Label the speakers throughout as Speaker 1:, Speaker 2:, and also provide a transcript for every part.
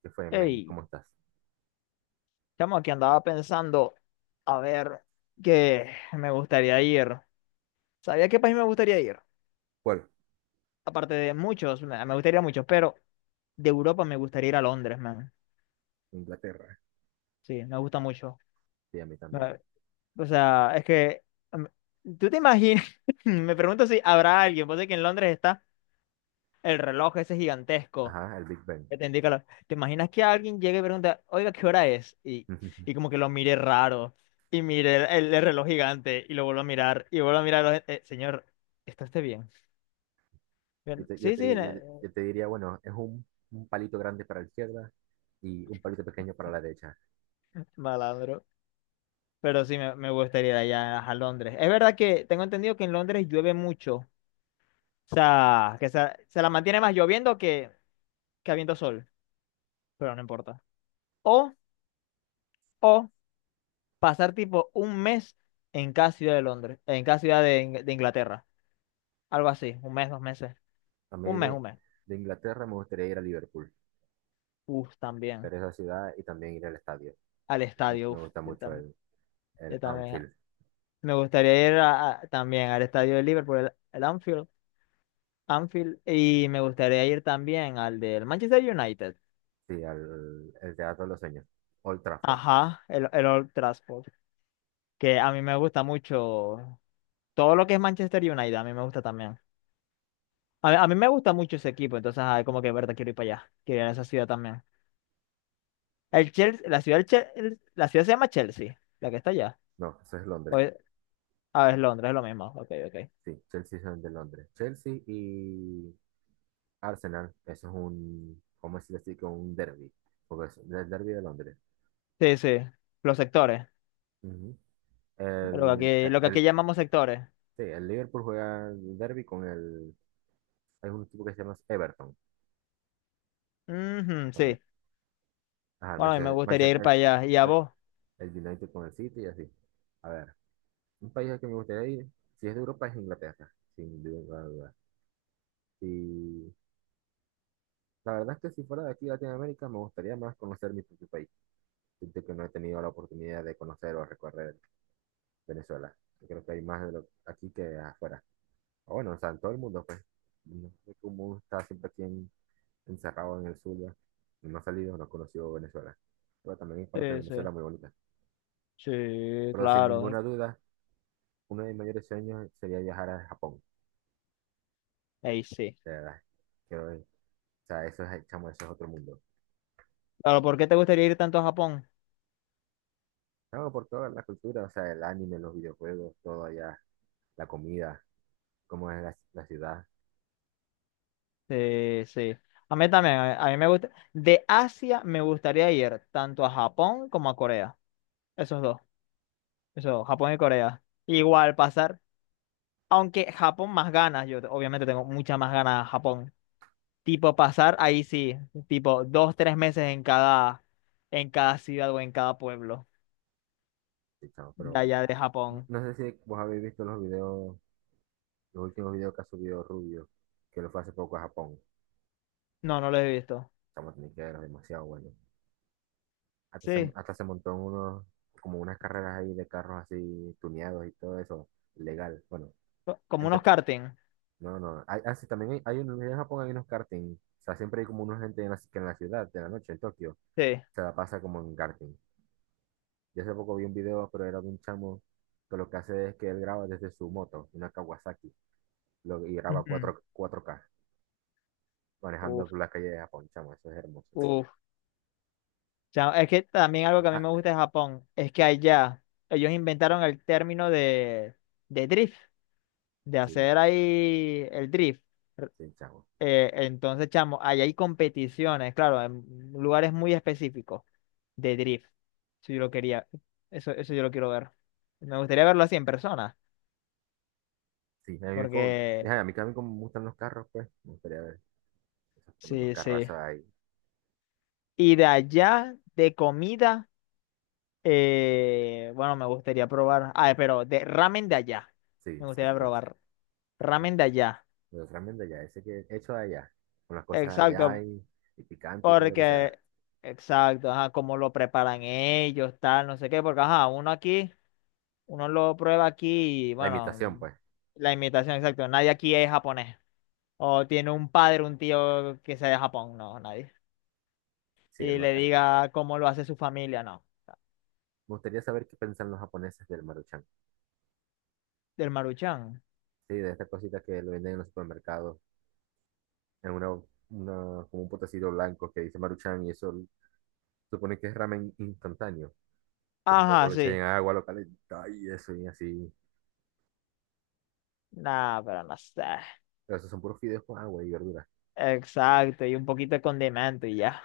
Speaker 1: ¿Qué fue, men?
Speaker 2: Hey,
Speaker 1: ¿Cómo estás?
Speaker 2: estamos aquí, andaba pensando, a ver, qué me gustaría ir. ¿Sabía a qué país me gustaría ir?
Speaker 1: ¿Cuál?
Speaker 2: Aparte de muchos, me gustaría muchos, pero de Europa me gustaría ir a Londres, man.
Speaker 1: Inglaterra.
Speaker 2: Sí, me gusta mucho.
Speaker 1: Sí, a mí también.
Speaker 2: Me- O sea, em, ¿tú te imaginas? Me pregunto si habrá alguien, pues de que en Londres está el reloj ese gigantesco.
Speaker 1: Ajá, el Big Ben.
Speaker 2: Ya te indica claro. ¿Te imaginas que alguien llegue y pregunta, oiga, ¿qué hora es? Y como que lo mire raro, y mire el reloj gigante, y lo vuelvo a mirar, y vuelvo a mirar, a señor, ¿está usted bien?
Speaker 1: Yo
Speaker 2: Bien,
Speaker 1: te, yo
Speaker 2: sí, sí,
Speaker 1: te- yo- te- yo te diría, bueno, es un palito grande para la izquierda y un palito pequeño para la derecha.
Speaker 2: malandro". Pero sí, me gustaría ir allá a Londres. Es verdad que tengo entendido que en Londres llueve mucho. O sea, que se la mantiene más lloviendo que habiendo sol, pero no importa. O, o pasar tipo un mes en cada ciudad de Londres, en cada ciudad de, de Inglaterra. Algo así, un mes, dos meses.
Speaker 1: A
Speaker 2: Un
Speaker 1: mí
Speaker 2: mes, un
Speaker 1: de,
Speaker 2: mes.
Speaker 1: de Inglaterra me gustaría ir a Liverpool,
Speaker 2: Uf, también.
Speaker 1: pero esa ciudad y también ir al estadio.
Speaker 2: Al
Speaker 1: Me,
Speaker 2: estadio,
Speaker 1: me
Speaker 2: uf,
Speaker 1: gusta
Speaker 2: yo
Speaker 1: mucho
Speaker 2: también.
Speaker 1: el
Speaker 2: Yo también.
Speaker 1: Anfield,
Speaker 2: Me gustaría ir también al estadio de Liverpool, el Anfield, Anfield. Y me gustaría ir también al del Manchester United.
Speaker 1: sí, el Teatro de los Sueños, Old Trafford.
Speaker 2: Ajá, el Old Trafford. Que a mí me gusta mucho. Todo lo que es Manchester United, a mí me gusta también. A mí me gusta mucho ese equipo, entonces, ay, como que, verdad, quiero ir para allá. Quiero ir a esa ciudad también. El Chelsea, la ciudad, la ciudad se llama Chelsea, la que está allá.
Speaker 1: No, eso es
Speaker 2: O
Speaker 1: Londres.
Speaker 2: es- ah, es Londres, es lo mismo. Ok, ok.
Speaker 1: Sí, Chelsea son de Londres. Chelsea y Arsenal, eso es un, ¿cómo decirlo así? Que un derby, porque es el derby de Londres.
Speaker 2: Sí, sí, los sectores,
Speaker 1: Ujú. El, el,
Speaker 2: lo que aquí
Speaker 1: el-
Speaker 2: llamamos sectores.
Speaker 1: sí, el Liverpool juega el derby con hay un equipo que se llama Everton
Speaker 2: Ujú,
Speaker 1: también.
Speaker 2: sí,
Speaker 1: Ajá,
Speaker 2: bueno, a mí me gustaría ir para allá. ¿Y a
Speaker 1: El,
Speaker 2: vos?
Speaker 1: el United con el City y así. A ver, un país al que me gustaría ir, si es de Europa, es Inglaterra, sin duda, duda. Y la verdad es que si fuera de aquí, Latinoamérica, me gustaría más conocer mi propio país. Siento que no he tenido la oportunidad de conocer o recorrer Venezuela. Yo creo que hay más de lo, aquí que afuera. O bueno, o sea, en todo el mundo, pues. No sé cómo está siempre aquí encerrado en el Zulia. No ha salido, no ha conocido Venezuela. Pero también hay parte de
Speaker 2: Sí, sí,
Speaker 1: Venezuela muy bonita.
Speaker 2: sí,
Speaker 1: Pero sin
Speaker 2: claro,
Speaker 1: ninguna duda, uno de mis mayores sueños sería viajar a Japón.
Speaker 2: ahí sí.
Speaker 1: De verdad. Quiero ver. O sea, eso es, chamo, eso es otro mundo.
Speaker 2: Claro, ¿por qué te gustaría ir tanto a Japón?
Speaker 1: Chamo, por toda la cultura, o sea, el anime, los videojuegos, todo allá, la comida, cómo es la ciudad.
Speaker 2: Sí, sí. A mí también, a mí me gusta. De Asia me gustaría ir tanto a Japón como a Corea. Esos dos, esos dos, Japón y Corea. Igual pasar, aunque Japón más ganas, obviamente tengo muchas más ganas a Japón. Tipo pasar, ahí sí, tipo dos, tres meses en cada ciudad o en cada pueblo
Speaker 1: Sí, chamo,
Speaker 2: de
Speaker 1: pero
Speaker 2: allá de
Speaker 1: no,
Speaker 2: Japón.
Speaker 1: no sé si vos habéis visto los últimos videos que ha subido Rubio, que lo fue hace poco a Japón,
Speaker 2: No, no lo he visto.
Speaker 1: estamos teniqueros, demasiado bueno. Hasta se,
Speaker 2: Sí,
Speaker 1: hasta se montó en unos, como unas carreras ahí de carros así tuneados y todo eso, legal. Bueno,
Speaker 2: como
Speaker 1: entre-
Speaker 2: unos karting.
Speaker 1: no, no. Ah, sí, también hay unos, en Japón hay unos karting. O sea, siempre hay como una gente que en la ciudad, de la noche, en Tokio,
Speaker 2: Sí.
Speaker 1: se la pasa como en karting. Yo hace poco vi un video, pero era de un chamo que lo que hace es que él graba desde su moto, una Kawasaki, y graba
Speaker 2: Ujú.
Speaker 1: cuatro k manejando
Speaker 2: Uf,
Speaker 1: por la calle de Japón, chamo, eso es hermoso.
Speaker 2: uf. O es que también algo que a mí
Speaker 1: Ah,
Speaker 2: me gusta de Japón es que allá ellos inventaron el término de drift, de
Speaker 1: sí,
Speaker 2: hacer ahí el drift. R-
Speaker 1: sí, chavo.
Speaker 2: entonces, chamo, allá hay competiciones, claro, en lugares muy específicos de drift. Si yo lo quería, eso yo lo quiero ver. Me gustaría verlo así en persona,
Speaker 1: Sí, a mí, como,
Speaker 2: porque
Speaker 1: ajá, a mí también como me gustan los carros, pues, me gustaría ver esos tremendos
Speaker 2: sí, sí.
Speaker 1: carrazos ahí.
Speaker 2: Y de allá, de comida, bueno, me gustaría probar. Ah, pero de ramen de allá.
Speaker 1: Sí,
Speaker 2: Me gustaría
Speaker 1: exacto.
Speaker 2: probar ramen de allá.
Speaker 1: Los tremendos ya, ese que hecho allá, con las cosas allá
Speaker 2: Exacto,
Speaker 1: y picante y todo lo que sea.
Speaker 2: porque, exacto, ajá, cómo lo preparan ellos, tal, no sé qué, porque, ajá, uno aquí, uno lo prueba aquí y,
Speaker 1: La
Speaker 2: bueno,
Speaker 1: imitación, pues.
Speaker 2: la imitación, exacto. Nadie aquí es japonés. O tiene un padre, un tío que sea de Japón, no, nadie.
Speaker 1: Sí,
Speaker 2: Y le
Speaker 1: me
Speaker 2: diga cómo lo hace su familia, no.
Speaker 1: gustaría saber qué piensan los japoneses del Maruchan.
Speaker 2: Del Maruchan.
Speaker 1: Sí, de esta cosita que lo venden en los supermercados, en una, como un potecito blanco que dice Maruchan y eso supone que es ramen instantáneo, que se
Speaker 2: Ajá,
Speaker 1: lo echan
Speaker 2: sí.
Speaker 1: en agua, lo calienta y eso y así.
Speaker 2: Nah, pero no sé.
Speaker 1: Pero esos son puros fideos con agua y verduras.
Speaker 2: Exacto, y un poquito de condimento y ya.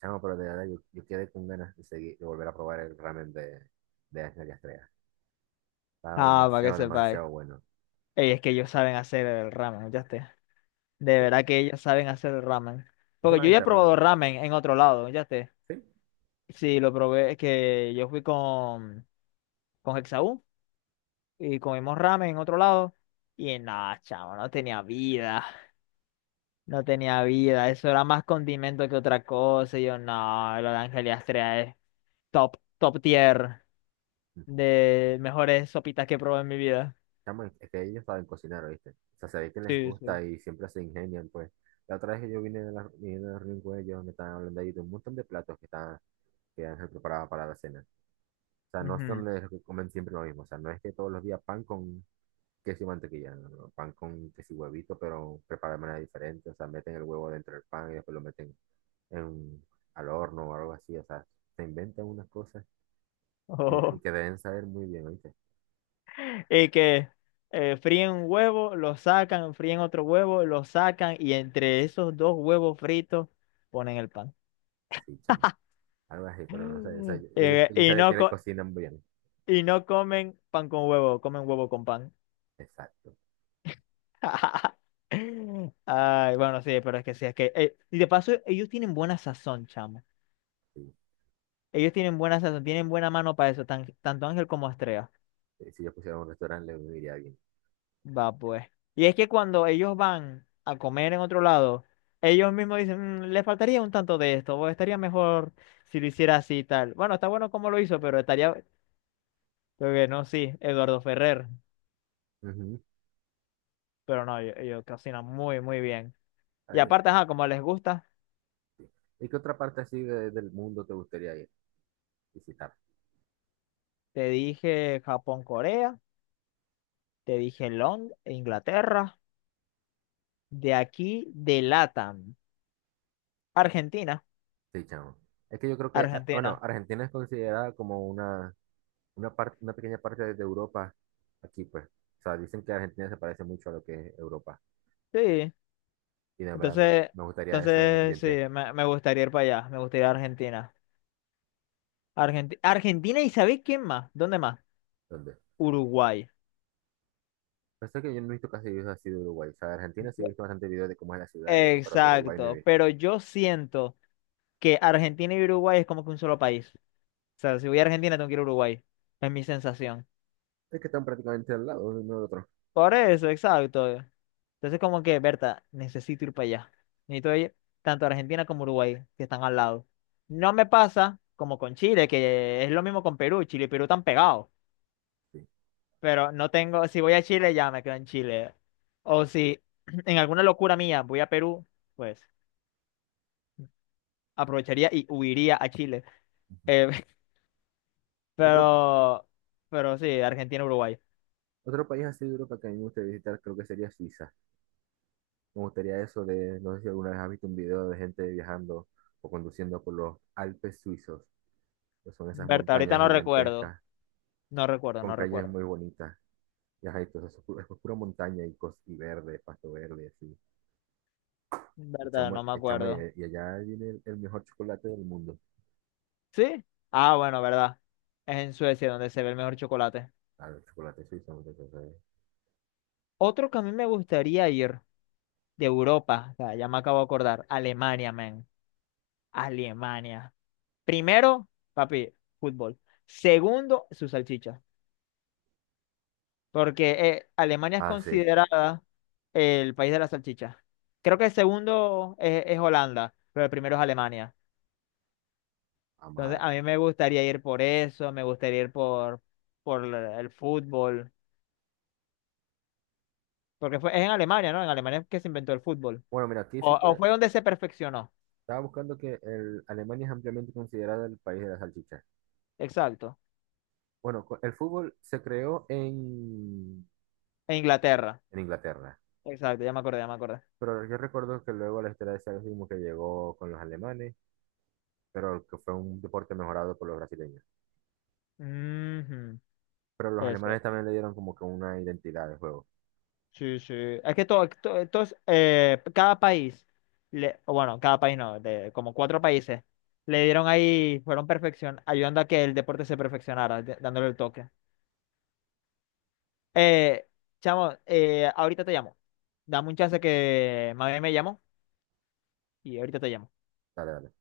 Speaker 1: Chamo, pero de verdad yo quedé con ganas de seguir, de volver a probar el ramen de Ángel y Estrella. Estaba
Speaker 2: Ah, para que
Speaker 1: demasiado,
Speaker 2: sepáis.
Speaker 1: demasiado bueno.
Speaker 2: Ey, es que ellos saben hacer el ramen, ya esté. De
Speaker 1: Sí.
Speaker 2: verdad que ellos saben hacer el ramen.
Speaker 1: No
Speaker 2: Porque yo ya he
Speaker 1: solamente
Speaker 2: probado
Speaker 1: ramen,
Speaker 2: ramen en otro lado, ya esté.
Speaker 1: sí.
Speaker 2: Sí, lo probé, es que yo fui con Hexaú y comimos ramen en otro lado. Y nada, chavo, no tenía vida. No tenía vida. Eso era más condimento que otra cosa. Y yo, no, lo de Ángel Astrea es top, top tier.
Speaker 1: Mm.
Speaker 2: De mejores sopitas que he probado en mi vida.
Speaker 1: Chamo, es que ellos saben cocinar, ¿oíste? O sea, se ve que les
Speaker 2: Sí, sí.
Speaker 1: gusta y siempre se ingenian, pues. La otra vez que yo vine de la reunión con ellos, me estaban hablando ahí de un montón de platos que Ángel preparaba para la cena. O sea, no
Speaker 2: Ujú.
Speaker 1: son los que comen siempre lo mismo. O sea, no es que todos los días pan con queso y mantequilla, no, no, no. Pan con queso y huevito, pero preparado de manera diferente. O sea, meten el huevo dentro del pan y después lo meten en- al horno o algo así, o sea, se inventan unas cosas y
Speaker 2: Ojo.
Speaker 1: que deben saber muy bien, ¿oíste?
Speaker 2: Y que fríen un huevo, lo sacan, fríen otro huevo, lo sacan y entre esos dos huevos fritos ponen el pan.
Speaker 1: Sí, chamo, algo así, pero no sé, o sea,
Speaker 2: Mm.
Speaker 1: ellos, ellos saben que le cocinan bien,
Speaker 2: Y no comen pan con huevo, comen huevo con pan.
Speaker 1: exacto,
Speaker 2: Ay, bueno, sí, pero es que sí, es que... y de paso, ellos tienen buena sazón, chamo.
Speaker 1: sí.
Speaker 2: Ellos tienen buena sazón, tienen buena mano para eso, tanto Ángel como Astrea.
Speaker 1: Si yo pusiera un restaurante, le iría bien.
Speaker 2: Va pues. Y es que cuando ellos van a comer en otro lado, ellos mismos dicen, "Mm, le faltaría un tanto de esto, o estaría mejor si lo hiciera así y tal. Bueno, está bueno como lo hizo, pero estaría, creo que no, sí, Eduardo Ferrer".
Speaker 1: Ujú.
Speaker 2: Pero no, ellos cocinan muy, muy bien.
Speaker 1: A
Speaker 2: Y
Speaker 1: ver,
Speaker 2: aparte, ajá, como les gusta,
Speaker 1: ¿y qué otra parte así del mundo te gustaría ir, visitar?
Speaker 2: te dije Japón, Corea, te dije Londres, Inglaterra, de aquí, de LATAM, Argentina,
Speaker 1: Sí, chamo. Es que yo creo que, ah, bueno,
Speaker 2: Argentina.
Speaker 1: Argentina es considerada como una pequeña parte de Europa aquí, pues. O sea, dicen que Argentina se parece mucho a lo que es Europa.
Speaker 2: Sí,
Speaker 1: Y de verdad me,
Speaker 2: entonces,
Speaker 1: me gustaría ese
Speaker 2: entonces sí,
Speaker 1: ambiente.
Speaker 2: me gustaría ir para allá, me gustaría ir a Argentina. Argentina y ¿sabéis quién más? ¿Dónde más?
Speaker 1: ¿Dónde?
Speaker 2: Uruguay.
Speaker 1: Pasa que yo no he visto casi videos así de Uruguay. O sea, de Argentina sí he visto bastante videos de cómo es la ciudad, y eso, pero de Uruguay no he
Speaker 2: Exacto,
Speaker 1: visto.
Speaker 2: pero yo siento que Argentina y Uruguay es como que un solo país. O sea, si voy a Argentina tengo que ir a Uruguay. Es mi sensación.
Speaker 1: Es que están prácticamente al lado uno del otro.
Speaker 2: Por eso, exacto. Entonces como que, Berta, necesito ir para allá. Necesito ir tanto a Argentina como a Uruguay, que están al lado. No me pasa como con Chile, que es lo mismo con Perú. Chile y Perú están pegados.
Speaker 1: Sí.
Speaker 2: Pero no tengo, si voy a Chile, ya me quedo en Chile. O si en alguna locura mía voy a Perú, pues aprovecharía y huiría a Chile. Eh,
Speaker 1: Otro,
Speaker 2: pero, pero sí, Argentina, Uruguay.
Speaker 1: otro país así de Europa que a mí me gustaría visitar creo que sería Suiza. Me gustaría eso de, no sé si alguna vez has visto un video de gente viajando o conduciendo por los Alpes suizos, que son esas
Speaker 2: Berta, ahorita
Speaker 1: montañas
Speaker 2: no recuerdo.
Speaker 1: gigantescas
Speaker 2: No recuerdo,
Speaker 1: con
Speaker 2: no
Speaker 1: calles
Speaker 2: recuerdo.
Speaker 1: muy bonitas. Y ajá, y todo eso es pura montaña y verde, pasto verde, así. Y
Speaker 2: Verdad,
Speaker 1: chamo,
Speaker 2: no me acuerdo.
Speaker 1: allá viene el mejor chocolate del mundo.
Speaker 2: ¿Sí? Ah, bueno, verdad. Es en Suecia donde se ve el mejor chocolate.
Speaker 1: Claro, el chocolate suizo, muchachos.
Speaker 2: Otro que a mí me gustaría ir de Europa, o sea, ya me acabo de acordar, Alemania, man. Alemania. Primero, papi, fútbol. Segundo, su salchicha. Porque Alemania es
Speaker 1: Ah, sí.
Speaker 2: considerada el país de la salchicha. Creo que el segundo es Holanda, pero el primero es Alemania.
Speaker 1: Vamos a
Speaker 2: Entonces,
Speaker 1: ver.
Speaker 2: a mí me gustaría ir por eso, me gustaría ir por el fútbol. Porque es en Alemania, ¿no? En Alemania es que se inventó el fútbol.
Speaker 1: Bueno, mira, aquí dice que
Speaker 2: O fue donde se perfeccionó.
Speaker 1: estaba buscando que el Alemania es ampliamente considerada el país de la salchicha.
Speaker 2: Exacto.
Speaker 1: Bueno, el fútbol se creó en,
Speaker 2: En Inglaterra.
Speaker 1: en Inglaterra,
Speaker 2: Exacto, ya me acordé, ya me acordé.
Speaker 1: pero yo recuerdo que luego la historia de ese mismo que llegó con los alemanes, pero que fue un deporte mejorado por los brasileños.
Speaker 2: Ujú.
Speaker 1: Pero los
Speaker 2: Eso.
Speaker 1: alemanes también le dieron como que una identidad de juego.
Speaker 2: Sí, sí. Es que todo, to- todos, cada país, o bueno, cada país no, de como cuatro países, le dieron ahí, fueron perfección, ayudando a que el deporte se perfeccionara, dándole el toque. Eh, chamo, ahorita te llamo. Dame un chance que mami me llamó y ahorita te llamo.
Speaker 1: Dale, dale.